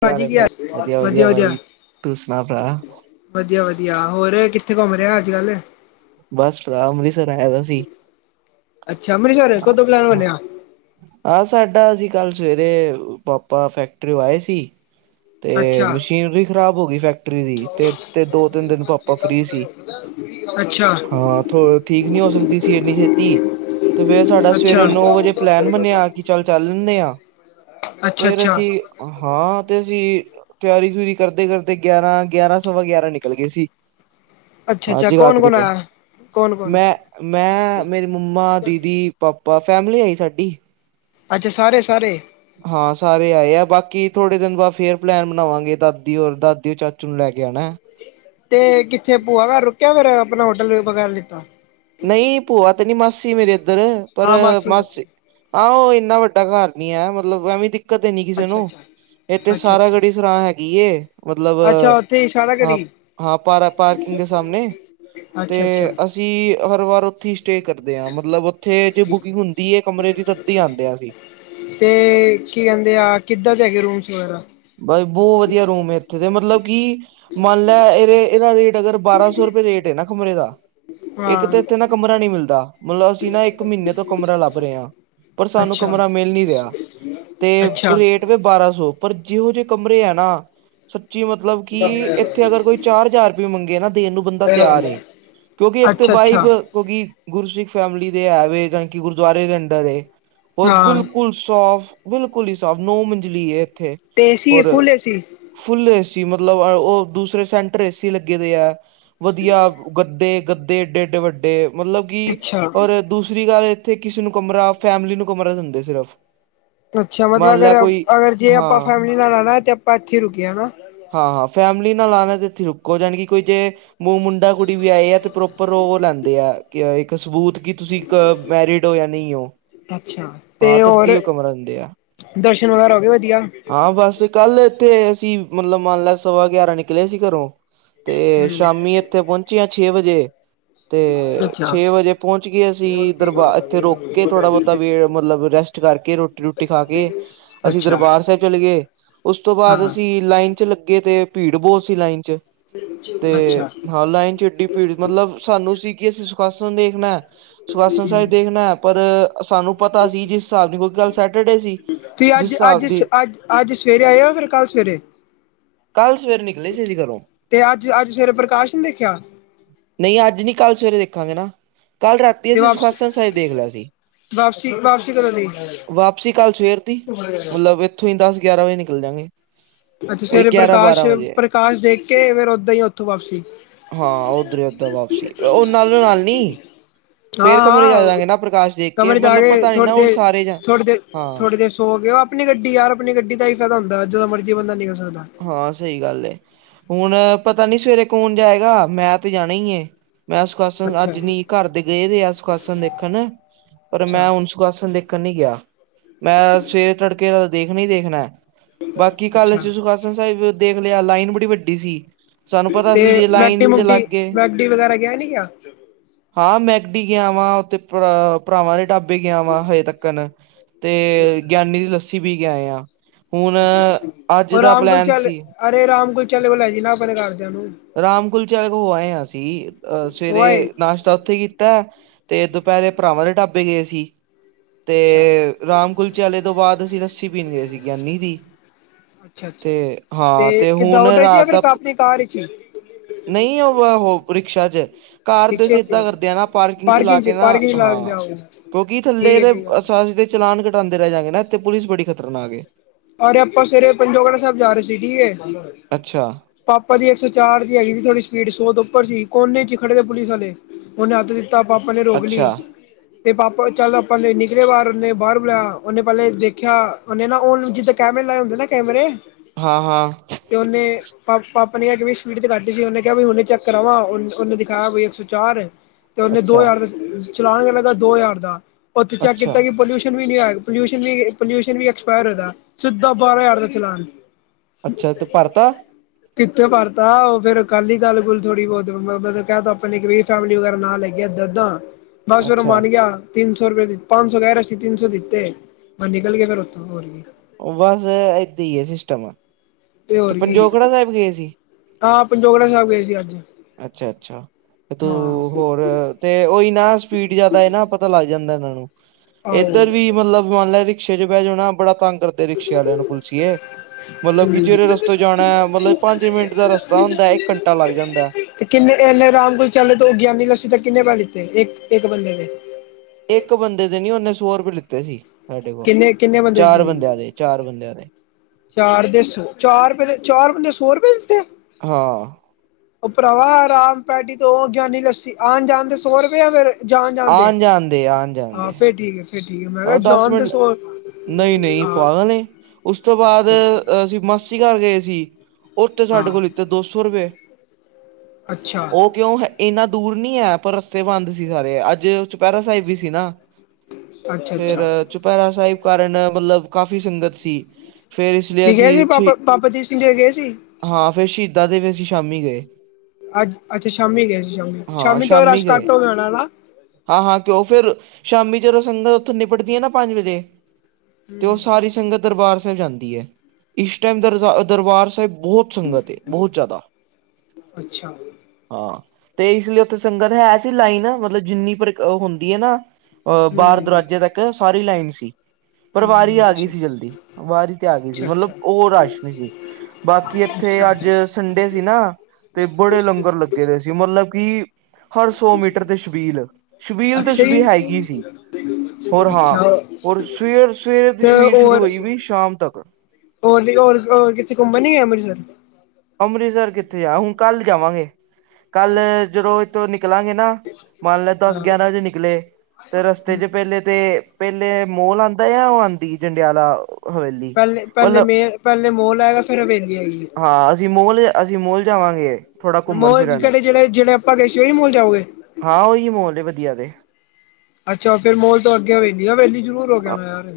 ਭਾਜੀ ਕੀ ਹਾਲ ਜੇ, ਵਧੀਆ, ਵਧੀਆ, ਤੂੰ ਸੁਣਾ ਪ ਵਧੀਆ, ਵਧੀਆ ਹੋਰ ਕਿੱਥੇ ਘੁੰਮ ਰਹੇ ਔ ਅੱਜ ਕੱਲ ਬਸ ਪਰਾ ਅੰਮ੍ਰਿਤਸਰ ਆਇਆ ਦਾ ਸੀ। ਅੱਛਾ, ਅੰਮ੍ਰਿਤਸਰ ਹਾਂ ਕਦੋਂ ਪਲੇਨ ਹਾਂ ਬਣਿਆ। ਆਹ ਸਾਡਾ ਅਸੀਂ ਕੱਲ ਸਵੇਰੇ ਪਾਪਾ ਫੈਕਟਰੀ' ਔ 'ਆਏ ਸੀ। ਤੇ ਅੱਛਾ ਮਸ਼ੀਨਰੀ ਖ਼ਰਾਬ ਹੋ ਗਈ ਫੈਕਟਰੀ ਦੀ ਤੇ ਤੇ ਦੋ ਤਿੰਨ ਦਿਨ ਪਾਪਾ ਫਰੀ ਸੀ। ਅੱਛਾ। ਹਾਂ ਥੋ ਠੀਕ ਨੀ ਹੋ ਸਕਦੀ ਸੀ ਇੰਨੀ ਛੇਤੀ, ਤੇ ਫੇਰ ਸਾਡਾ ਅੱਛਾ ਸਵੇਰੇ ਨੌ ਵਜੇ ਪਲੈਨ ਅੱਛਾ ਬਣਿਆ ਕਿ ਚੱਲ ਚੱਲ ਲੈਂਦੇ ਹਾਂ ਅੱਛਾ ਫੇਰ ਅੱਛਾ ਅਸੀਂ ਹਾਂ ਤੇ ਅਸੀਂ ਤਿਆਰੀ ਤੂਰੀ ਕਰਦੇ ਕਰਦੇ ਗਿਆਰਾਂ ਗਿਆਰਾਂ ਸਵਾ ਗਿਆਰਾਂ ਨਿਕਲ ਗਏ ਸੀ। ਹਾਂ ਅੱਛਾ ਕੌਣ ਜਗਾਦਰੀ ਕੌਣ ਤੋਂ ਆਇਆ ਕੌਣ ਕੌਣ ਮੈਂ ਮੈਂ ਮੇਰੀ ਮੰਮਾ ਦੀਦੀ ਪਾਪਾ ਫੈਮਲੀ ਆਈ ਸਾਡੀ, ਅੱਛਾ ਸਾਰੇ, ਸਾਰੇ, ਹਾਂ ਸਾਰੇ ਆਏ ਆ ਬਾਕੀ ਥੋੜੇ ਦਿਨ ਬਾਅਦ ਫੇਰ ਪਲੈਨ ਬਣਾਵਾਂਗੇ ਦਾਦੀ ਔਰ ਦਾਦੀ ਔਰ ਚਾਚੂ ਨੂੰ ਲੈ ਕੇ ਆਉਣਾ, ਤੇ ਕਿੱਥੇ ਭੂਆ ਘਰ ਰੁਕਿਆ ਫੇਰ ਆਪਣਾ ਹੋਟਲ ਵਗੈਰਾ ਲਿੱਤਾ, ਨਹੀਂ ਭੂਆ ਤੇ ਨੀ ਮਾਸੀ ਮੇਰੇ ਇੱਧਰ ਪਰ ਮਾਸੀ ਆਹੋ ਉਹ ਇੰਨਾ ਵੱਡਾ ਘਰ ਨੀ ਹੈ ਮਤਲਬ ਐਵੇਂ ਦੀ ਦਿੱਕਤ ਨੀ ਕਿਸੇ ਅੱਛਾ ਨੂੰ ਅੱਛਾ ਇੱਥੇ ਅੱਛਾ ਸਾਰਾ ਅੱਛਾ ਗੜੀ ਸਂਰਾ ਹੈਗੀ ਏ, ਮਤਲਬ ਅੱਛਾ ਉੱਥੇ ਇਸ਼ਾਰਾ ਹਾਂ ਕਰੀ ਹਾਂ ਪਾਰ ਪਾਰਕਿੰਗ ਦੇ ਸਾਹਮਣੇ ਤੇ ਅੱਛਾ ਅੱਛਾ ਅਸ ਜੀ ਹਰ ਵਾਰ ਉੱਥੇ ਹੀ ਸਟੇ ਕਰਦੇ, ਦੇ ਹਾ ਮਤਲਬ ਉੱਥੇ ਜੇ ਬੁਕਿੰਗ ਹੁੰਦੀ ਹੈ, ਕਮਰੇ ਦੀ ਤਂਧੀ ਆਂਦੇ ਹਾ ਅਸੀਂ। ਤੇ ਕੀ ਕਹਿੰਦੇ ਆ ਕਿੱਦਾਂ ਦੇ ਹੈਗੇ ਰੂਮਸ ਵਗੈਰਾ ਬਾਈ ਬਹੁਤ ਵਧੀਆ ਰੂਮ ਹੈ ਇੱਥੇ ਦੇ ਮਤਲਬ ਕਿ ਮੰਨ ਲੈ ਇਹਦੇ ਇਹਣਾ ਦੀ ਅਗਰ ਬਾਰਾਂ ਸੌ ਰੁਪਏ ਰੇਟ ਹੈ ਨਾ ਕਮਰੇ ਦਾ ਇੱਕ ਹਾਂ ਤਾਂ ਇੱਥੇ ਨਾ ਕਮਰਾ ਨੀ ਮਿਲਦਾ ਮਤਲਬ ਅਸੀਂ ਨਾ ਇੱਕ ਮਹੀਨੇ ਤੋਂ ਕਮਰਾ ਲੱਭ ਰਹੇ ਹਾਂ। ਪਰ ਸਾਨੂੰ ਅੱਛਾ ਕਮਰਾ ਮਿਲ ਨੀ ਰਿਹਾ ਤੇ ਅੱਛਾ। ਰੇਟ ਤੇ ਫਿਰ ਬਾਰਾਂ ਸੌ ਪਰ ਜਿਹੋ ਜਿਹੇ ਕਮਰੇ ਹੈ ਨਾ, ਸੱਚੀ ਮਤਲਬ ਕਿ ਇੱਥੇ ਅਗਰ ਕੋਈ ਚਾਰ ਹਜ਼ਾਰ ਰੁਪਏ ਮੰਗੇ ਨਾ ਦੇਣ ਨੂੰ ਬੰਦਾ ਤਿਆਰ ਏ, ਕਿਉਂਕਿ ਇੱਕ ਅੱਛਾ ਅੱਛਾ ਵਹਿਬ ਹੋਗੀ ਗੁਰ ਸਿੱਖ ਫੈਮਿਲੀ ਦੇ ਹੈ ਵੇ ਜਾਣੀ ਕੀ ਗੁਰੂਦੁਆਰੇ ਰਹਿਣ ਦਾ ਵੇ, ਹੋਰ ਹਾਂ। ਬਿਲਕੁਲ ਸਾਫ ਬਿਲਕੁਲ ਹੀ ਸਾਫ ਨੋ ਮੰਜਲੀ ਐ ਇੱਥੇ, ਦੇਸੀ ਤੇ ਏ ਫੁੱਲ ਏ ਸੀ, ਫੁਲ ਏ ਸੀ ਮਤਲਬ ਉਹ ਦੂਸਰੇ ਸੈਂਟਰ ਏਸੀ ਲੱਗੇ ਦੇ ਆ ਵਧੀਆ, ਗੱਦੇ ਗੱਦੇ ਏਡੇ ਏਡੇ ਵੱਡੇ ਮਤਲਬ ਕਿ ਅੱਛਾ, ਔਰ ਦੂਸਰੀ ਗੱਲ ਤੇ ਕਿਸੇ ਨੂੰ ਕਮਰਾ ਫੈਮਲੀ ਨੂੰ ਕਮਰਾ ਦਿੰਦੇ ਸਿਰਫ ਅੱਛਾ ਮਤਲਬ ਮੰਨ ਅਗਰ ਲੈ ਕੋਈ ਅਗਰ ਜੇ ਆਪਾਂ ਹਾਂ ਫੈਮਿਲੀ ਨਾਲ ਆਉਣਾ ਤੇ ਆਪਾਂ ਇੱਥੇ ਹੀ ਰੁਕੀਏ ਹਨਾ ਹਾਂ ਹਾਂ ਫੈਮਿਲੀ ਨਾਲ ਆਉਣਾ ਤੇ ਇੱਥੇ ਰੁਕੋ ਜਾਣੀ ਕਿ ਕੋਈ ਜੇ ਮੂੰਹ ਮੁੰਡਾ ਕੁੜੀ ਵੀ ਆਏ ਆ ਤੇ ਪ੍ਰੋਪਰ ਉਹ ਲੈਂਦੇ ਆ ਕਿ ਇੱਕ ਸਬੂਤ ਕੀ ਤੁਸੀਂ ਕ ਮੈਰਿਡ ਹੋ ਜਾਂ ਨਹੀਂ ਹੋ ਅੱਛਾ ਤੇ ਹਾਂ ਹੋਰ ਤਦੀ ਉਹ ਕਮਰਾ ਦਿੰਦੇ ਆ ਦਰਸ਼ਨ ਵਗੈਰਾ ਹੋ ਗਏ ਵਧੀਆ ਹਾਂ ਬਸ ਕੱਲ ਇੱਥੇ ਅਸੀਂ ਮਤਲਬ ਮੰਨ ਲੈ ਸਵਾ ਗਿਆਰਾਂ ਨਿਕਲੇ ਸੀ ਘਰੋਂ ਤੇ ਹੂੰ, ਸ਼ਾਮੀ ਇੱਥੇ ਪਹੁੰਚੇ ਆਂ ਛੇ ਵਜੇ ਤੇ ਅੱਛਾ। ਛੇ ਵਜੇ ਪਹੁੰਚ ਗਏ ਅਸੀਂ ਦਰਬਾਰ ਇੱਥੇ ਰੋਕ ਕੇ ਥੋੜ੍ਹਾ ਬਹੁਤਾ ਵੇ ਮਤਲਬ ਰੈਸਟ ਕਰਕੇ ਰੋਟੀ ਰੋਟੀ ਖਾ ਕੇ ਅਸੀਂ ਅੱਛਾ, ਦਰਬਾਰ ਸਾਹਿਬ ਚਲੇ ਉਸ ਤੋਂ ਬਾਅਦ ਹਾਂ, ਚਅਸੀਂ ਲਾਈਨ ਚ ਲੱਗੇ ਤੇ ਭੀੜ ਬੋਤ ਸੀ ਲਾਈਨ ਚ ਤੇ ਅੱਛਾ। ਹਾਂ ਲਾਈਨ ਚੇਡੀ ਪੀੜ ਮਤਲਬ ਸਾਨੂੰ ਸੀ ਕਿ ਅਸੀਂ ਸੁਖਾਸਨ ਦੇਖਣਾ ਸੁਖਾਸਨ ਸਾਹਿਬ ਦੇਖਣਾ ਹੈ, ਪਰ ਸਾਨੂੰ ਪਤਾ ਸੀ ਜਿਸ ਹਿਸਾਬ ਦੀ ਕੋਈ ਕੱਲ ਸੈਟਰਡੇ ਸੀ। ਤੁਸੀਂ ਜਿਸ ਅੱਜ ਅੱਜ ਹਿਸਾਬ ਸ ਦੀ ਅੱਜ ਅੱਜ ਸਵੇਰੇ ਆਏਓ, ਫਿਰ ਕੱਲ੍ਹ ਸਵੇਰੇ ਕੱਲ੍ਹ ਸਵੇਰੇ ਨਿਕਲੇ ਸੀ ਜ ਘਰੋਂ ਤੇ ਅੱਜ, ਅੱਜ ਸਵੇਰੇ ਪ੍ਰਕਾਸ਼ ਨ ਦੇਖਿਆ। ਨਹੀਂ ਅੱਜ ਨ ਕੱਲ੍ਹ ਸਵੇਰੇ ਦੇਖਾਂਗੇ ਨਾ, ਕੱਲ੍ਹ ਰਾਤੀ ਤੇ ਅਸੀਂ ਵਾਪਸ ਸੁਖਾਸਨ ਸਾਹਿਬ ਦੇਖ ਲਿਆ ਸੀ। ਵਾਪਸੀ ਵਾਪਸੀ ਕਦੋਂ ਦੀ। ਵਾਪਸੀ ਕੱਲ ਸਵੇਰ ਦੀ ਮਤਲਬ ਉੱਥੋਂ ਹੀ ਦਸ ਗਿਆਰਾਂ ਵਜੇ ਨਿਕਲ ਜਾਂਗੇ। ਅੱਛਾ ਉਹੀ ਸਵੇਰੇ ਗਿਆਰਾਂ ਪ੍ਰਕਾਸ਼, ਬਾਰਾਂ ਵਜੇ ਪ੍ਰਕਾਸ਼ ਦੇਖ ਕੇ ਫੇਿਰ ਓਦਾਂ ਹੀ ਓਥੋਂ ਵਾਪਸੀ ਹਾਂ ਓਧਰ ਓਦਾਂ ਵਾਪਸੀ, ਉਹ ਨਾਲੋਂ ਨਾਲ ਨ ਫੇਰ ਕਮਰੇ ਚ ਆ ਹਾਂ-ਹਾਂ ਜਾਗੇ ਨਾ ਪ੍ਰਕਾਸ਼ ਦੇਖ ਕੇ, ਕਮਰੇ ਚ ਆ ਮਤਲਬ ਪਤਾ ਨੀ ਥੋੜੀ ਨਾ, ਹੁਣ ਦੇਰ ਸਾਰੇ ਜਾ ਥੋੜੀ ਦੇਰ ਹਾਂ। ਥੋੜੀ ਦੇਰ ਸੋ ਕੇ ਉਹ ਆਪਣੀ ਗੱਡੀ ਯਾਰ, ਆਪਣੀ ਗੱਡੀ ਦਾ ਹੀ ਫਾਇਦਾ ਹੁੰਦਾ, ਜਦੋਂ ਮਰਜ਼ੀ ਬੰਦਾ ਨਿਕਲ ਸਕਦਾ। ਹਾਂ ਸਹੀ ਗੱਲ ਹੁਣ ਪਤਾ ਨੀ ਸਵੇਰੇ ਕੌਣ ਜਾਏਗਾ, ਮੈਂ ਤੇ ਜਾਣਾ ਹੀ ਮੈਂ ਸੁਖਾਸਨ ਅੱਛਾ-ਅੱਛਾ ਅੱਜ ਨੀ ਘਰ ਦੇ ਗਏ ਰ ਆ ਸੁਖਾਸਨ ਦੇਖਣ, ਪਰ ਅੱਛਾ ਮੈਂ ਹੁਣ ਸੁਖਾਸਣ ਦੇਖਣ ਨੀ ਗਿਆ, ਮੈਂ ਸਵੇਰੇ ਤੜਕੇ ਦੇਖਣਾ ਹੀ ਦੇਖਣਾ। ਬਾਕੀ ਕੱਲ ਅੱਛਾ ਅਸੀ ਸੁਖਾਸਨ ਸਾਹਿਬ ਦੇਖ ਲਿਆ ਲਾਈਨ ਬੜੀ ਵੱਡੀ ਸੀ- ਸਾਨੂੰ ਪਤਾ ਤੇ ਸੀ ਜੇ ਲਾਈਨ ਮੈਕਟੀ ਚ ਲੱਗ ਮੁਕਟੀ ਗਏ- ਮੈਕਡੀ ਵਗੈਰਾ ਗਿਆ ਨੀ ਕਿਆ ਹਾਂ ਮੈਕਡੀ ਗਿਆ ਵਾਂ ਉਥੇ ਭਰਾਵਾਂ ਦੇ ਢਾਬੇ- ਵੀ ਗਿਆ ਵਾ ਹਜੇ ਤੱਕਣ ਅੱਛਾ ਤੇ ਗਿਆਨੀ ਦੀ ਲੱਸੀ ਵੀਪੀ ਕੇ ਆਏ ਆ ਹੁਣ ਅੱਛਾ-ਅੱਛਾ ਅੱਜ ਉਹ ਦਾ- ਰਾਮ ਪਲੈਨ ਕੁਲਚੱਲ ਸੀ ਅਰੇ ਰਾਮ ਕੁਲਚੱਲ ਵਾਲ ਲੈ ਜ ਨਾ ਆਪਣੇ ਕਰਦਿਆਂ ਨੂੰ- ਰਾਮ ਕੁਲਚਾਰ ਹੋ ਆਏ ਹਾਂ ਅਸੀਂ ਅਹ ਉਹ ਆਏ ਸਵੇਰੇ- ਨਾਸ਼ਤਾ ਉੱਥੇ ਕੀਤਾ ਤੇ ਦੁਪੈਰੇ ਭਰਾਵਾਂ ਦੇ ਢਾਬੇ ਗਏ ਸੀ ਅੱਛਾ ਤੇ- ਰਾਮ ਕੁਲਚੇ ਆਲੇ ਤੋਂ ਬਾਅਦ ਅਸੀਂ ਲਸੀ ਪੀਣ ਗਏ ਸੀ ਗਿਆਨੀ ਦੀ- ਤੇ ਅੱਛਾ-ਅੱਛਾ ਹਾਂ ਤੇ ਕਿੱਦਾਂ ਹੁਣ ਆਟੋ ਚ ਜਾਂ ਫਿਰ ਰਾਤ- ਆਪਣੀ ਕਾਰ ਵਿਚ ਹੀ ਨਹੀਂ ਉਹ ਉਹ ਰਿਕਸ਼ਾ ਚ- ਕਾਰ ਤੇ ਰਿਕਸ਼ੇ ਅਸੀਂ ਏਦਾਂ ਕਰਦੇ ਹ ਨਾ ਪਾਰਕਿੰਗ ਚਲਾ ਚ ਕੇ ਨਾ ਪਾਰਕਿੰਗ ਲਾ ਦਿੰਦੇ ਹਾਂ- ਆ ਉਹ ਕਿਉਂਕਿ ਠੀਕ ਥੱਲੇ ਹੈ ਦੇ ਠੀਕ ਆ ਅਸੀ ਦੇ ਚਲਾਨ ਕਟਾਂਦੇ ਰਹਿ ਜਾਂਗੇ ਨਾ ਤੇ ਪੁਲਿਸ ਬੜੀ ਖਤਰਨਾਕ- ਰ ਆਪਾਂ ਸਵੇਰੇ ਪੰਜੋਗੜਾ ਸਾਹਿਬ ਜਾ ਰਹੇ ਸੀ ਠੀਕ ਹੈ- ਅੱਛਾ- ਪਾਪਾ ਦੀ ਇੱਕ ਸੌ ਚਾਰ ਦੀ ਹੈਗੀ ਸੀ ਥੋਡੀ ਸਪੀਡ ਸੋਤ ਉੱਪਰ ਸੀ ਕੋਨੇ ਚ ਖੜੇ ਦੇ ਪੁਲਿਸ ਵਾਲੇ- ਉਹਨੇ ਹੱਥ ਦਿੱਤਾ ਪਾਪਾ ਨੇ ਰੋਕ ਅੱਛਾ ਲਈ- ਤੇ ਪਾਪਾ ਚੱਲ ਆਪਾਂ ਨਿਕਲੇ ਬਾਹਰ ਉਹਨੇ ਬਾਹਰ ਬੁਲਾਇਆ ਉਹਨੇ ਪੈਲੇ ਦੇਖਿਆ ਉਹਨੇ ਨਾ ਉਹ ਜ- ਕੈਮਰੇ ਲਾਏ ਹੁੰਦੇ ਨਾ ਕੈਮਰੇ- ਹਾਂ ਹਾਂ- ਕਿ ਉਹਨੇ- ਪਾ ਪਾਪਾ ਨੇ ਕਿਹਾ ਕਿ ਸਪੀਡ ਤੇ ਕੱਟੀ ਸੀ ਉਹਨੇ ਕਿਹਾ ਵੀ ਹੁਨੇ ਚੱਕ ਕਰਾਵਾ ਉਹਨੇ ਦਿਖਾਇਆ ਕੋਈ ਇੱਕ ਸੌ ਚਾਰ- ਤੇ ਉਹਨੇ ਦੋ ਅੱਛਾ ਹਜ਼ਾਰ ਦਾ ਚਲਾਨ ਲੱਗਾ ਦੋ ਹਜ਼ਾਰ ਦਾ ਉੱਥੇ ਚੈੱਕ ਅੱਛਾ ਕੀਤਾ ਕਿ ਪੋਲਿਊਸ਼ਨ ਵੀ ਨਹੀਂ ਹੈ। ਪੋਊ ਵੀ ਪੋਲਿਊਸ਼ਨ ਵੀ। ਐਕਸਪਾਇਰ ਏਦਾ ਸਿੱਧਾ ਬਾਰਾਂ ਹਜ਼ਾਰ ਦਾ ਚਲਾਨ। ਅੱਛਾ ਤੇ ਭਰਤਾ ਕਿੱਥੋਂ ਭਰਤਾ ਉਹ ਫੇਰ ਕੱਲ ਹੀ ਗੱਲ ਗੁਲ ਥੋੜੀ ਬੋਤ ਮਤਲਬ ਕਹਿ ਤਾ ਆਪਣੀ ਫੈਮਲੀ ਵਗੈਰਾ ਲੈ ਕੇ, ਏਦਾਂ- ਏਦਾਂ ਬਸ ਫੇਰ ਅੱਛਾ ਮੰਨ ਗਿਆ। ਤਿੰਨ ਸੌ ਰੁਪਏ ਪੰਜ ਸੌ ਕਹਿ ਰਹੇ ਸੀ ਤਿੰਨ ਸੌ ਦਿੱਤੇ ਮੈਂ ਨਿਕਲ ਗਏ ਫਿਰ ਉੱਥੋਂ ਹੋਰ ਕੀ। ਉਹ ਬਸ ਏਦਾਂ ਈ ਆ, ਸਿਸਟਮ। ਤੇ ਹੋਰ ਕੀ ਪੰਜੋਖੜਾ ਸਾਹਿਬ ਗਏ ਸੀ! ਹਾਂ ਪੰਜੋਗੜਾ ਸਾਹਿਬ ਗਏ ਸੀ ਅੱਜ ਅੱਛਾ- ਅੱਛਾ ਤੂੰ ਹਾਂ ਹੋਰ, ਅ ਤੇ ਉਹੀ ਨਾ ਸਪੀਡ ਜਿਆਦਾ ਨਾ, ਪਤਾ ਲੱਗ ਜਾਂਦਾ ਇਹਨਾਂ ਨੂੰ। ਆਹੋ ਏਧਰ ਵੀ ਮਤਲਬ ਮੰਨ ਲੋ ਰਿਕਸ਼ੇ ਚ ਬਹਿ ਜਾਣਾ ਬੜਾ ਤੰਗ ਕਰ ਰਿਕਸ਼ੇ ਵਾਲਿਆਂ ਨੂੰ ਪੁਛੀਏ ਮਤਲਬ ਕਿ, ਓਸ ਤੇ ਜਾਣਾ ਮਤਲਬ ਪੰਜ ਮਿੰਟ ਦਾ ਰਸਤਾ ਹੁੰਦਾ ਇੱਕ ਘੰਟਾ ਲੱਗ ਜਾਂਦਾ। ਤੇ ਕਿੰਨੇ ਇਨੇ ਅਰਾਮ ਨਾਲ ਚਲੇ ਤੇ ਉਹ ਗਿਆਨੀ ਤੁਸੀਂ ਨੇ ਕਿੰਨੇ ਪੈਸੇ ਲਿੱਤੇ ਇੱਕ -ਇੱਕ ਬੰਦੇ ਦੇ। ਇੱਕ ਬੰਦੇ ਦੇ ਨੀ, ਉਹਨੇ ਸੌ ਰੁਪਏ ਲਿੱਤੇ ਸੀ। ਸਾਡੇ ਕੋਲ ਕਿੰਨੇ-ਕਿੰਨੇ ਬੰਦੇ ਸੀ ਚਾਰ ਤੁਸੀਂ। ਬੰਦਿਆਂ ਦੇ ਚਾਰ ਬੰਦਿਆਂ ਦੇ ਚਾਰ ਦੇ ਸੌ, ਚਾਰ ਰੁਪਏ ਦੇ ਚਾਰ ਬੰਦੇ ਸੌ ਰੁਪਏ ਦਿੱਤੇ। ਹਾਂ! ਉਹ ਭਰਾਵਾ ਆਰਾਮ ਪੈਡੀ ਤੋਂ ਉਹ ਗਿਆਨੀ ਲੱਸੀ, ਆਉਣ ਜਾਣ ਤੇ ਸੌ ਰੁਪਇਆ ਫੇਰ। ਜਾਣ -ਜਾਣ ਦੇ ਆਣ ਜਾਣ ਆਹੋ ਫੇਰ ਠੀਕ ਏ। ਹ ਦਸ ਮਿੰਟ ਨਈ-ਨਈ ਹਾਂ ਪਾਗਲ ਏ, ਉਸ ਤੋਂ ਬਾਅਦ ਫਿਰ ਅਸੀਂ ਮਸ ਅਸੀ ਘਰ ਗਏ ਸੀ, ਓਥੇ ਸਾਡੇ ਹਾਂ ਕੋਲ ਲੀਤੇ ਦੋ ਸੌ ਰੁਪਏ। ਅੱਛਾ ਉਹ ਕਿਉਂ ਹੈ! ਇੰਨਾ ਦੂਰ ਨਈ ਹੈ, ਪਰ ਰਸਤੇ ਬੰਦ ਸੀ ਸਾਰੇ, ਅੱਜ ਚੁਪੈਹਰਾ ਸਾਹਿਬ ਵੀ ਸੀ ਨਾ। ਅੱਛਾ ਫੇਰ ਅੱਛਾ ਚੁਪਹਿਰਾ ਸਾਹਿਬ ਕਾਰਨ, ਮਤਲਬ ਕਾਫੀ ਸੰਗਤ ਸੀ। ਫੇਰ ਇਸ ਲਈ ਤੁਸੀ ਗਏ ਸੀ ਅਸੀਂ ਛੇ ਬਾਬਾ- ਬਾਬਾ ਦੀਪ ਸਿੰਘ ਜੀ ਦੇ ਗਏ ਸੀ। ਹਾਂ, ਫੇਰ ਸ਼ਹੀਦਾਂ ਦੇ ਵੀ ਅਸੀਂ ਸ਼ਾਮੀ ਗਏ। ਅੱਜ, ਅੱਛਾ ਸ਼ਾਮੀ ਗਏ ਸੀ, ਹਾਂ ਸ਼ਾਮੀ ਤੇ ਰਸ਼ ਗਏ ਘੱਟ ਹੋ ਜਾਣਾ ਹਨਾ। ਹਾਂ- ਹਾਂ ਕਿਉਂ ਫੇਰ, ਸ਼ਾਮੀ ਜਦੋਂ ਸੰਗਤ ਉੱਥੋਂ ਨਿਪਟਦੀ ਹੈ ਨਾ ਪੰਜ ਵਜੇ, ਤੇ ਉਹ ਹੂੰ ਸਾਰੀ ਸੰਗਤ ਦਰਬਾਰ ਸਾਹਿਬ ਜਾਂਦੀ ਏ, ਇਸ ਟਾਈਮ ਦਰ ਦਰਬਾਰ ਸਾਹਿਬ ਬਹੁਤ ਸੰਗਤ ਏ, ਬੋਤ ਜ਼ਿਆਦਾ! ਅੱਛਾ ਹਾਂ, ਤੇ ਇਸ ਲਈ ਉੱਥੇ ਸੰਗਤ ਹੈ ਸੀ, ਲਾਈਨ ਮਤਲਬ ਜਿੰਨੀ ਪਰ ਹੁੰਦੀ ਹੈ ਨਾ, ਅ, ਬਾਹਰ ਹੂੰ ਦਰਵਾਜੇ ਤੱਕ ਸਾਰੀ ਲਾਈਨ ਸੀ। ਪਰ ਵਾਰੀ ਹੂੰ ਆ ਗਈ ਅੱਛਾ ਸੀ ਜਲਦੀ, ਵਾਰੀ ਤੇ ਆ ਗਈ ਸੀ ਅੱਛਾ ਮਤਲਬ, ਉਹ ਰਸ਼ ਨਹੀਂ ਸੀ। ਬਾਕੀ ਅੱਛਾ ਇੱਥੇ ਅੱਛਾ ਅੱਜ ਸੰਡੇ ਸੀ ਨਾ, ਤੇ ਬੜੇ ਲੰਗਰ ਲੱਗੇ ਦੇ ਸੀ, ਮਤਲਬ ਕਿ, ਹਰ ਸੌ ਮੀਟਰ ਤੇ ਸ਼ਬੀਲ -ਸ਼ਬੀਲ ਤੇ ਸ਼ਬੀਲ ਹੈਗੀ ਸੀ। ਸਹੀ ਗੱਲ ਆ। ਹੋਰ ਹਾਂ, ਔਰ ਸਵੇਰ-ਸਵੇਰੇ ਦੀ ਤੇ ਛਬੀਲ ਸ਼ੁਰੂ ਹੋਈ ਵੀ ਸ਼ਾਮ ਤੱਕ! ਹੋਰ ਜੀ ਹੋਰ- ਹੋਰ ਕਿੱਤੇ ਘੁੰਮਣ ਨਹੀਂ ਆਏ ਅੰਮ੍ਰਿਤਸਰ! ਅੰਮ੍ਰਿਤਸਰ ਕਿੱਥੇ ਜਾ ਹੁਣ ਕੱਲ੍ਹ ਜਾਵਾਂਗੇ। ਕੱਲ ਜਦੋਂ ਇੱਥੋਂ ਨਿਕਲਾਂਗੇ ਨਾ, ਮੰਨ ਲੈ ਦਸ ਹਾਂ ਗਿਆਰਾਂ ਵਜੇ ਨਿਕਲੇ। ਤੇ ਰਸਤੇ ਚ ਪਹਿਲੇ ਤੇ ਪਹਿਲੇ ਮੋਲ ਆਉਂਦਾ ਜਾਂ ਉਹ ਆਉਂਦੀ ਜੰਡਿਆਲਾ! ਹਵੇਲੀ ਪਹਿਲੇ, ਪਹਿਲੇ ਮਤਲਬ ਮੇ ਪਹਿਲੇ ਮੋਲ ਆਏਗਾ, ਫੇਰ ਹਵੇਲੀ ਆਏਗੀ। ਹਾਂ ਅਸੀਂ ਮੋਲ -ਅਸੀਂ ਮੋਲ ਜਾਵਾਂਗੇ। ਥੋੜਾ ਘੁੰਮਣ ਮੋਲ ਕੀ ਫਿਰਨ ਕਹਿੰਦੇ ਜਿਹੜੇ-ਜਿਹੜੇ ਆਪਾਂ ਗਏ ਸੀ, ਉਹੀ ਮੋਲ ਜਾਓਗੇ। ਹਾਂ ਉਹੀ ਮੋਲ ਵਧੀਆ ਵੈ। ਅੱਛਾ ਫੇਰ ਮੋਲ ਤੋਂ ਅੱਗੇ ਹਵੇਲੀ- ਹਵੇਲੀ ਜ਼ਰੂਰ ਹੋ ਕੇ ਆਉਣਾ ਯਾਰ!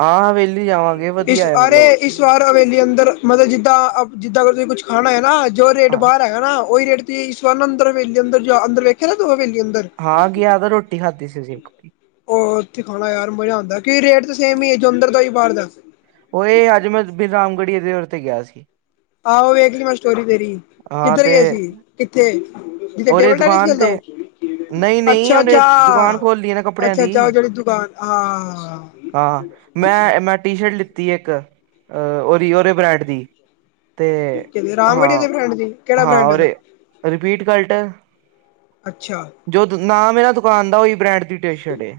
ਹਾਂ ਹਵੇਲੀ ਜਾਵਾਂਗੇ, ਇਸ ਵੱਧੀਆ ਏ ਅਰੇ ਮਤਲਬ ਉੱਥੇ। ਇਸ ਵਾਰ ਹਵੇਲੀ ਅੰਦਰ ਮਤਲਬ ਜਿੱਦਾਂ- ਜਿੱਦਾਂ ਅ ਤੁਸੀਂ ਕੁਛ ਖਾਣਾ ਏ ਨਾ ਜੋ ਰੇਟ ਹਾਂ ਬਾਹਰ ਐ। ਹਨਾ, ਉਹੀ ਰੇਟ ਤੁਸੀ ਇਸ ਵਾਰ ਅੰਦਰ ਹਵੇਲੀ ਦੇ ਅੰਦਰ ਜਾਓ, ਅੰਦਰ ਵੇਖਿਆ ਨਾ ਤੂੰ ਹਵੇਲੀ ਅੰਦਰ। ਹਾਂ ਗਿਆ ਤਾਂ ਰੋਟੀ ਖਾਧੀ ਸੀ ਅਸੀ। ਉਹ ਉੱਥੇ ਖਾਣਾ ਯਾਰ ਮਜ਼ਾ ਆਂਦਾ ਕਿ ਰੇਟ ਤੇ ਸੇਮ ਈ ਏ ਜੋ ਅੰਦਰ ਦਾ ਉਹੀ ਬਾਰ ਦਾ ਓਏ ਅੱਜ ਮੈਂ ਬਿਨਾਂ ਅੰਗੜੀ ਦੇ ਉਰ ਤੇ ਗਿਆ ਸੀ। ਆਹੋ ਵੇਖਲੀ ਮੈਂ ਸਟੋਰੀ ਤੇਰੀ, ਹਾਂ ਕਿੱਧਰ ਤੇ ਗਏ ਸੀ। ਕਿੱਥੇ? ਜਿੱਥੇ ਉਹਦੇ ਟੇਬਲ ਟੈਨਿਸ ਦੁਕਾਨ ਖੇਲਦਾ ਤੇ ਨਹੀਂ ਨਹੀਂ ਅੱਛਾ ਉਹਨੇ ਅੱਛਾ, ਦੁਕਾਨ ਖੋਲੀ ਨਾ ਕੱਪੜਿਆਂ ਅੱਛਾ ਦੀ ਅੱਛਾ ਜਿਹੜੀ ਦੁਕਾਨ, ਹਾਂ, ਹਾਂ। ਹਾਂ, ਹਾਂ। ਅੱਛਾ ਮੈਂ ਮੈਂ ਟੀ ਸ਼ਰਟ ਲਿੱਤੀ ਇੱਕ, ਉਹਦੀ ਉਹਦੇ ਬ੍ਰੇਂਡ ਦੀ ਤੇ ਕਿਹਦੇ ਰਾਮਗੜੀਆ ਹਾਂ, ਦੇ ਬ੍ਰਾਂਡ ਦੀ ਕਿਹੜਾ ਹਾਂ ਬ੍ਰਾਂਡ ਉਹਦਾ ਉਰੇ ਰਿਪੀਟ ਕਲਟ ਅੱਛਾ। ਜੋ ਦ ਨਾਮ ਏ ਨਾ ਦੁਕਾਨ ਦਾ ਉਹੀ ਬ੍ਰੈਂਡ ਦੀ ਟੀ ਸ਼ਰਟ ਐ,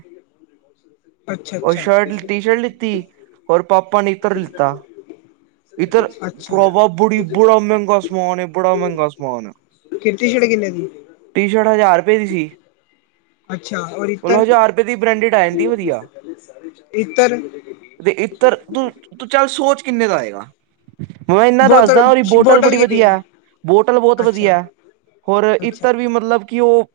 ਅੱਛਾ ਔਰ ਸ਼ਰਟ ਟੀ ਸ਼ਰਟ ਲਿੱਤੀ। ਔਰ ਪਾਪਾ ਨੇ ਇਤੱਰ ਲਿੱਤਾ। ਇੱਧਰ ਅੱਛਾ ਅੱਛਾ ਭਰਾਵਾ ਬੜੀ ਬੜਾ ਮਹਿੰਗਾ ਸਮਾਨ ਏ, ਬੜਾ ਮਹਿੰਗਾ ਸਮਾਨ ਤੇਰੀ ਟੀ ਸ਼ਰਟ ਕਿਨੇ ਦੀ ਏ? ਟੀ ਸ਼ਰਟ ਹਜ਼ਾਰ ਰੁਪਏ ਦੀ ਸੀ। ਅੱਛਾ ਔਰ ਮਤਲਬ ਇਤਰ? ਹਜ਼ਾਰ ਦੀ ਬ੍ਰਾਂਡੇਡ ਆ ਜਾਂਦੀ ਵਧੀਆ। ਇਤਰ। ਤੇ ਇੱਤਰ ਤੂੰ, ਤੂੰ ਚੱਲ ਸੋਚ ਕਿੰਨੇ ਦਾ ਆਏਗਾ? ਮੈਂ ਇਨਾ ਬੋਤਲ ਦੱਸਦਾ ਓਦੀ ਬੋਟਲ ਬੜੀ ਕਿੰਨੀ ਹੈ ਵਧੀਆ, ਬੋਟਲ ਬਹੁਤ ਅੱਛਾ ਵਧੀਆ। ਹੋਰ ਅੱਛਾ ਇੱਤਰ ਵੀ ਮਤਲਬ ਕਿ ਉਹ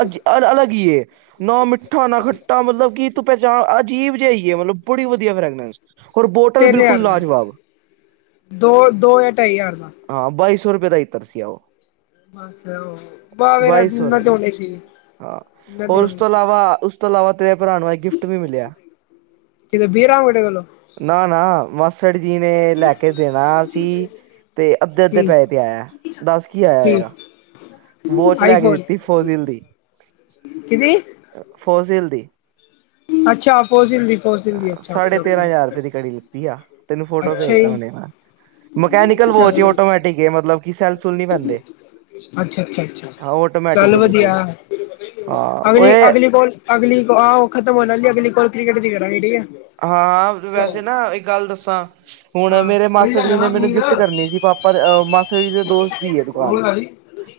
ਅੱਜ ਅਲੱਗ ਈ ਐ ਨਾ ਮਿੱਠਾ, ਨਾ ਖੱਟਾ ਮਤਲਬ ਕਿ ਤੂੰ ਪਹਿਚਾਣ ਅਜੀਬ ਜਿਆ ਈ ਏ ਮਤਲਬ ਬੜੀ ਵਧੀਆ ਫਰੈਗਰੈਂਸ ਤਿੰਨ ਹਜ਼ਾਰ ਦਾ ਦੋ-ਦੋ ਜਾਂ ਢਾਈ ਹਜ਼ਾਰ ਦਾ। ਹਾਂ ਬਾਈ ਸੌ ਰੁਪਏ ਦਾ ਇੱਤਰ ਸੀ ਆ ਉਹ। ਬਸ ਬਾਈ ਸੌ [unintelligible] ਸੀ। ਹਾਂ ਹੋਰ ਉਸ ਤੋਂ ਇਲਾਵਾ, ਉਸ ਤੋਂ ਇਲਾਵਾ ਤੇਰੇ ਭਰਾ ਨੂੰ ਏ ਗਿਫਟ ਵੀ ਮਿਲਿਆ। ਕਿ ਬੀਰਾਂ ਵਡੇ ਕੋਲੋ ਨਾ ਨਾ ਮਾੱਸੜ ਜੀ ਨੇ ਲੈ ਕੇ ਦੇਣਾ ਸੀ ਤੇ ਅੱਧੇ-ਅੱਧੇ ਪੈਹੇ ਤੇ ਆਇਆ ਦੱਸ ਕੀ ਆਇਆ ਹੋਏਗਾ? ਵੋਚ ਲੈ ਕੇ ਦਿੱਤੀ ਫੋਜ਼ਿਲ ਦੀ। ਕਿਦੀ? ਫੋਜ਼ਿਲ ਦੀ। ਅੱਛਾ ਫੋਜ਼ਿਲ ਦੀ ਫੋਜ਼ਿਲ ਦੀ ਅਹ ਅੱਛਾ ਓਕੇ, ਸਾਢੇ ਓਕੇ। [unintelligible] ਦੀ ਘੜੀ ਲਿੱਤੀ ਆ ਤੈਨੂੰ ਫੋਟੋ ਅੱਛਾ ਭੇਜਦਾ ਜੀ ਹੁਣੇ, ਮਕੈਨੀਕਲ ਚੱਲ ਵੋਚ ਏ ਆਟੋਮੈਟਿਕ। ਕਿ ਮਤਲਬ ਕਿ ਸੈਲ ਸੁਲ ਨੀ ਪੈਂਦੇ ਅੱਛਾ ਅੱਛਾ ਅੱਛਾ, ਹਾਂ ਆਟੋਮੈਟਿਕ ਚੱਲ ਏ ਵਧੀਆ। ਬਿਲਕੁਲ ਹਾਂ ਅਗਲੀ ਓਏ ਅਗਲੀ ਕੋਲ, ਅਗਲੀ ਆਹ ਉਹ ਖ਼ਤਮ ਹੋਣ ਆਲੀ ਆ, ਅਗਲੀ ਕੋਲ ਕ੍ਰਿਕਟ ਦੀ ਕਰਾਂਗੇ। ਠੀਕ ਐ। ਹਾਂ ਵੈਸੇ ਨਾ ਇੱਕ ਗੱਲ ਦੱਸਾਂ ਹੁਣ ਹਾਂ ਮੇਰੇ ਮਾਸੜ ਜੀ ਨੇ ਮੈਨੂੰ ਗਿਫਟ ਕਰਨੀ ਸੀ ਪਾਪਾ ਅ ਮਾਸੜ ਜੀ ਦੇ ਦੋਸਤ ਦੀ ਐ ਦੁਕਾਨ।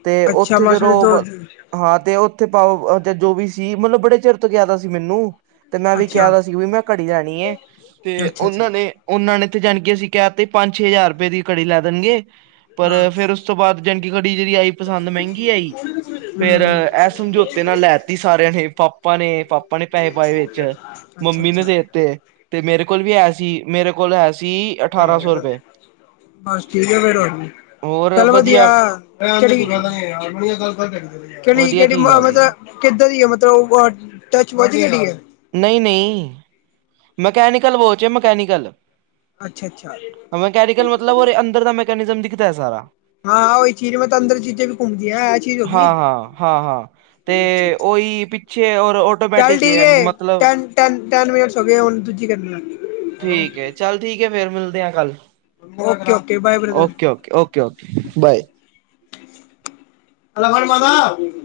ਤੇ ਅੱਛਾ ਉੱਥੇ ਮਾਸੜ ਜਦੋਂ ਦੋਸਤ ਹਾਂ ਤੇ ਉੱਥੇ ਪਾ ਓ ਜੋ ਵੀ ਸੀ, ਮਤਲਬ ਬੜੇ ਚਿਰ ਤੋਂ ਕਿਆ ਦਾ ਸੀ ਮੈਨੂੰ। ਤੇ ਮੈਂ ਵੀ ਕਿਹ ਅੱਛਾ ਰਿਆ ਸੀ ਵੀ ਮੈਂ ਘੜੀ ਲੈਣੀ ਐ ਤੇ ਅੱਛਾ ਅੱਛਾ ਉਹਨਾਂ ਨੇ ਤੇ ਉਹਨਾਂ ਨੇ ਤੇ ਜਾਣੀ ਕਿ ਅਸੀਂ ਕੈ ਤੇ ਪੰਜ-ਛੇ ਹਜ਼ਾਰ ਰੁਪਏ ਦੀ ਘੜੀ ਲੈ ਦੇਣਗੇ ਪਰ ਹਾਂ ਫੇਰ ਉਸ ਤੋਂ ਬਾਅਦ ਜਾਣੇ ਕੇ ਘੜੀ ਜਿਹੜੀ ਆਈ ਪਸੰਦ ਮਹਿੰਗੀ ਆਈ ਫੇਰ ਹਮ ਇਹ ਸਮਝੌ ਤੇ ਉਨੇ ਲੈਤੀ ਸਾਰਿਆਂ ਨੇ ਪਾਪਾ ਨੇ ਪਾਪਾ ਨੇ ਪੈਸੇ ਪਾਏ ਵਿੱਚ ਮੰਮੀ ਨੇ ਅੱਛਾ-ਅੱਛਾ, ਦੇ ਤੇ ਤੇ ਮੇਰੇ ਕੋਲ ਵੀ ਹੈ ਸੀ ਮੇਰੇ ਕੋਲ ਹੈ ਸੀ ਅਠਾਰਾਂ ਸੌ ਰੁਪਏ। ਬਸ ਠੀਕ ਆ ਫੇਰ ਹੋਰ ਕੀ ਏ। ਚੱਲ ਵਧੀਆ ਕਿਹੜੀ ਵਧੀਆ -ਕਿਹੜੀ ਚੀਜ਼ ਆ ਮਤਲਬ ਗਈ ਕਿੱਦਾਂ ਦੀ ਹੈ ਮਤਲਬ ਅ ਟੱਚ ਵੱਧ ਜੀ ਐ? ਨਈ ਨਈ। ਮਕੈਨੀਕਲ ਵੋਚ ਏ ਮਕੈਨੀਕਲ ਅੱਛਾ-ਅੱਛਾ, -ਮਕੈਨੀਕਲ ਮਤਲਬ ਓਦੇ ਅੰਦਰ ਦਾ ਉਸ ਅੰਦਰ ਦਿਖਦਾ ਹੈ ਸਾਰਾ। ਹਾਂ ਓਹੀ ਚੀਜ਼ ਮੈਂ ਤਾਂ ਅੰਦਰ ਚੀਜ਼ੇ ਵੀ ਘੁੰਮਦੀ ਐ ਇਹ ਚੀਜ਼ ਹੋ ਹਾਂ ਗਈ। ਹਾਂ ਹਾਂ ਹਾਂ। ਤੇ ਅੱਛਾ-ਅੱਛਾ, ਓਹੀ ਪਿੱਛੇ ਔਰ ਓਟੋਮੈਟਿਕ ਐ ਮਤਲਬ ਤੇਂ ਤੈਨ ਮਿੰਟਸ ਹੋ ਗਏ ਹੁਣ ਦੂਜੀੇ ਕਰਨੀ ਐ। ਠੀਕ ਏ ਚੱਲ ਠੀਕ ਹੈ ਫੇਰ ਮਿਲਦੇ ਆ ਕੱਲ okay okay bye brother. Okay okay okay okay bye [unintelligible]